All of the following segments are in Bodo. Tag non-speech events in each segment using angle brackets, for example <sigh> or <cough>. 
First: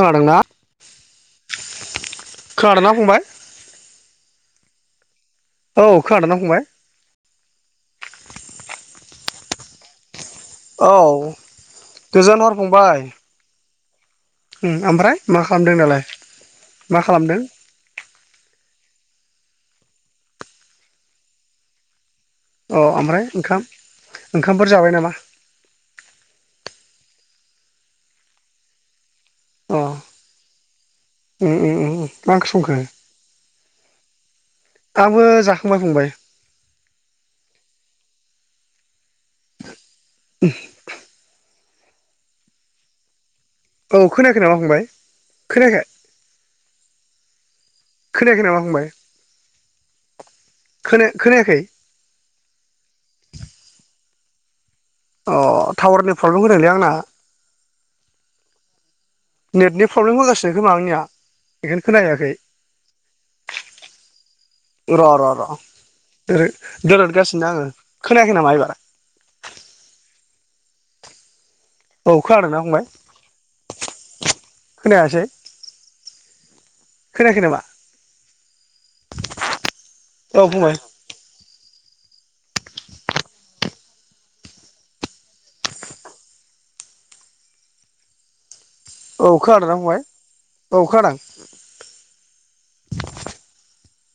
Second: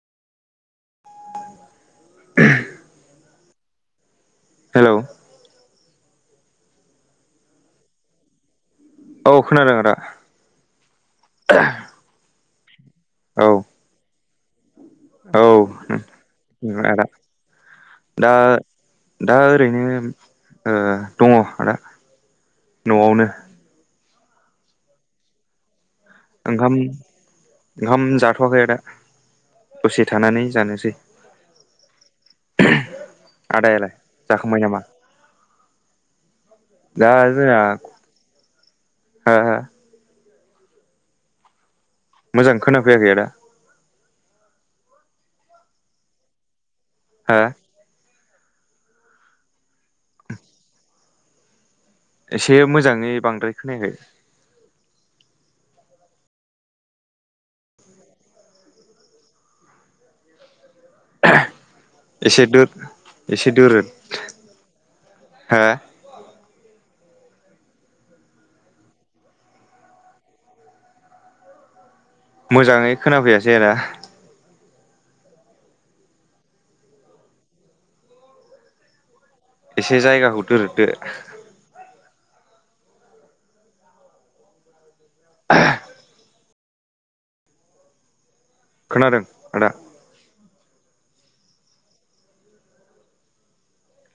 खोनादोंना? खोनादोंना फंबाय? हेल'? औ खोनादोंना फंबाय? औ खोनादों आदा। औ गोजोन हर फंबाय। औ। ओमफ्राय मा औ खालामदों दालाय आदा मा खालामदों? दा दा ओरैनो दङ आदा अ ओमफ्राय न'आवनो ओंखाम ओंखामफोर जाबाय नामा? ओंखाम ओंखाम जाथ'वाखै आदा दसे थानानै जानोसै ओ ओ ओ मा ओंख्रि संखो? आदायालाय जाखांबाय नामा आंबो जाखांबाय फंबाय <unintelligible> <inaudible> मोजां खोनाफैयाखै आदा औ खोनायाखै नामा फंबाय खोनायाखै? हा। खोनायाखै नामा फंबाय खोनायाखै? एसे मोजाङै बांद्राय खोनायाखै अ टावारनि प्रब्लेम होदोंलै आंना। नेटनि प्रब्लेम होगासिनो- खोमा आंनिया बेखायनो खोनाखै एसे दो एसे दोरोद र' र' हा र' दोरदगासिनो औ खोनादोंना फंबाय? मोजाङै खोनाफैयासै आदा खोनायासै खोनायाखै नामा? एसे जायगाखौ औ फंबाय दोरोददो <inaudible> खोनादों औ आदा खोनादोंना फंबाय औ खोनादों?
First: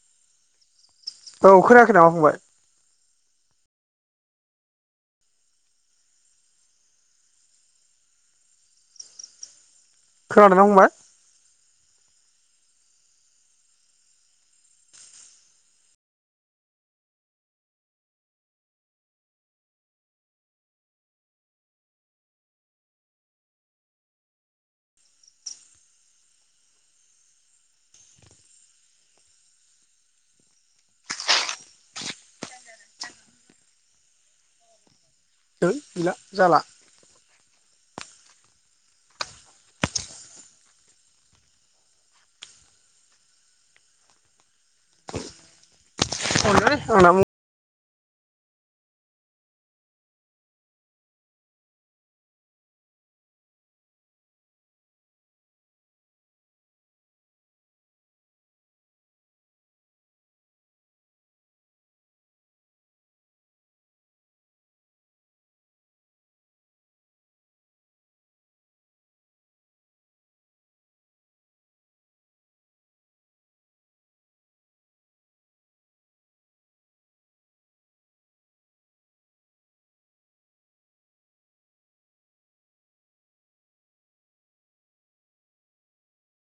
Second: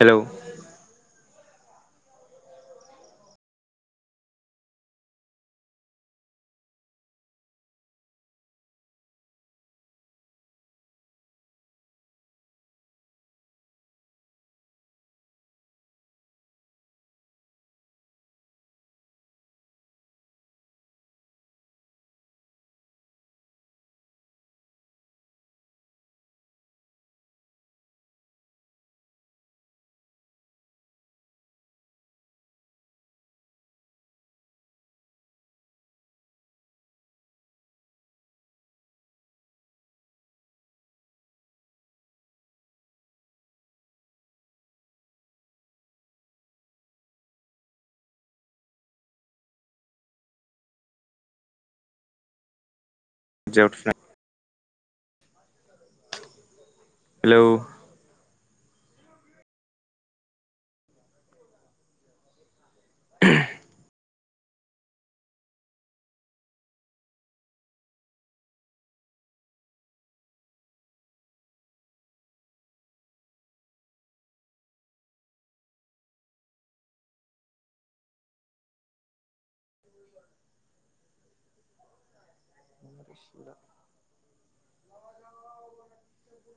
हेल' औ खोनायाखै नामा फंबाय? खोनादोंना फंबाय? थोथ गैला जाला <inaudible> <unintelligible> हेल' <inaudible> <inaudible>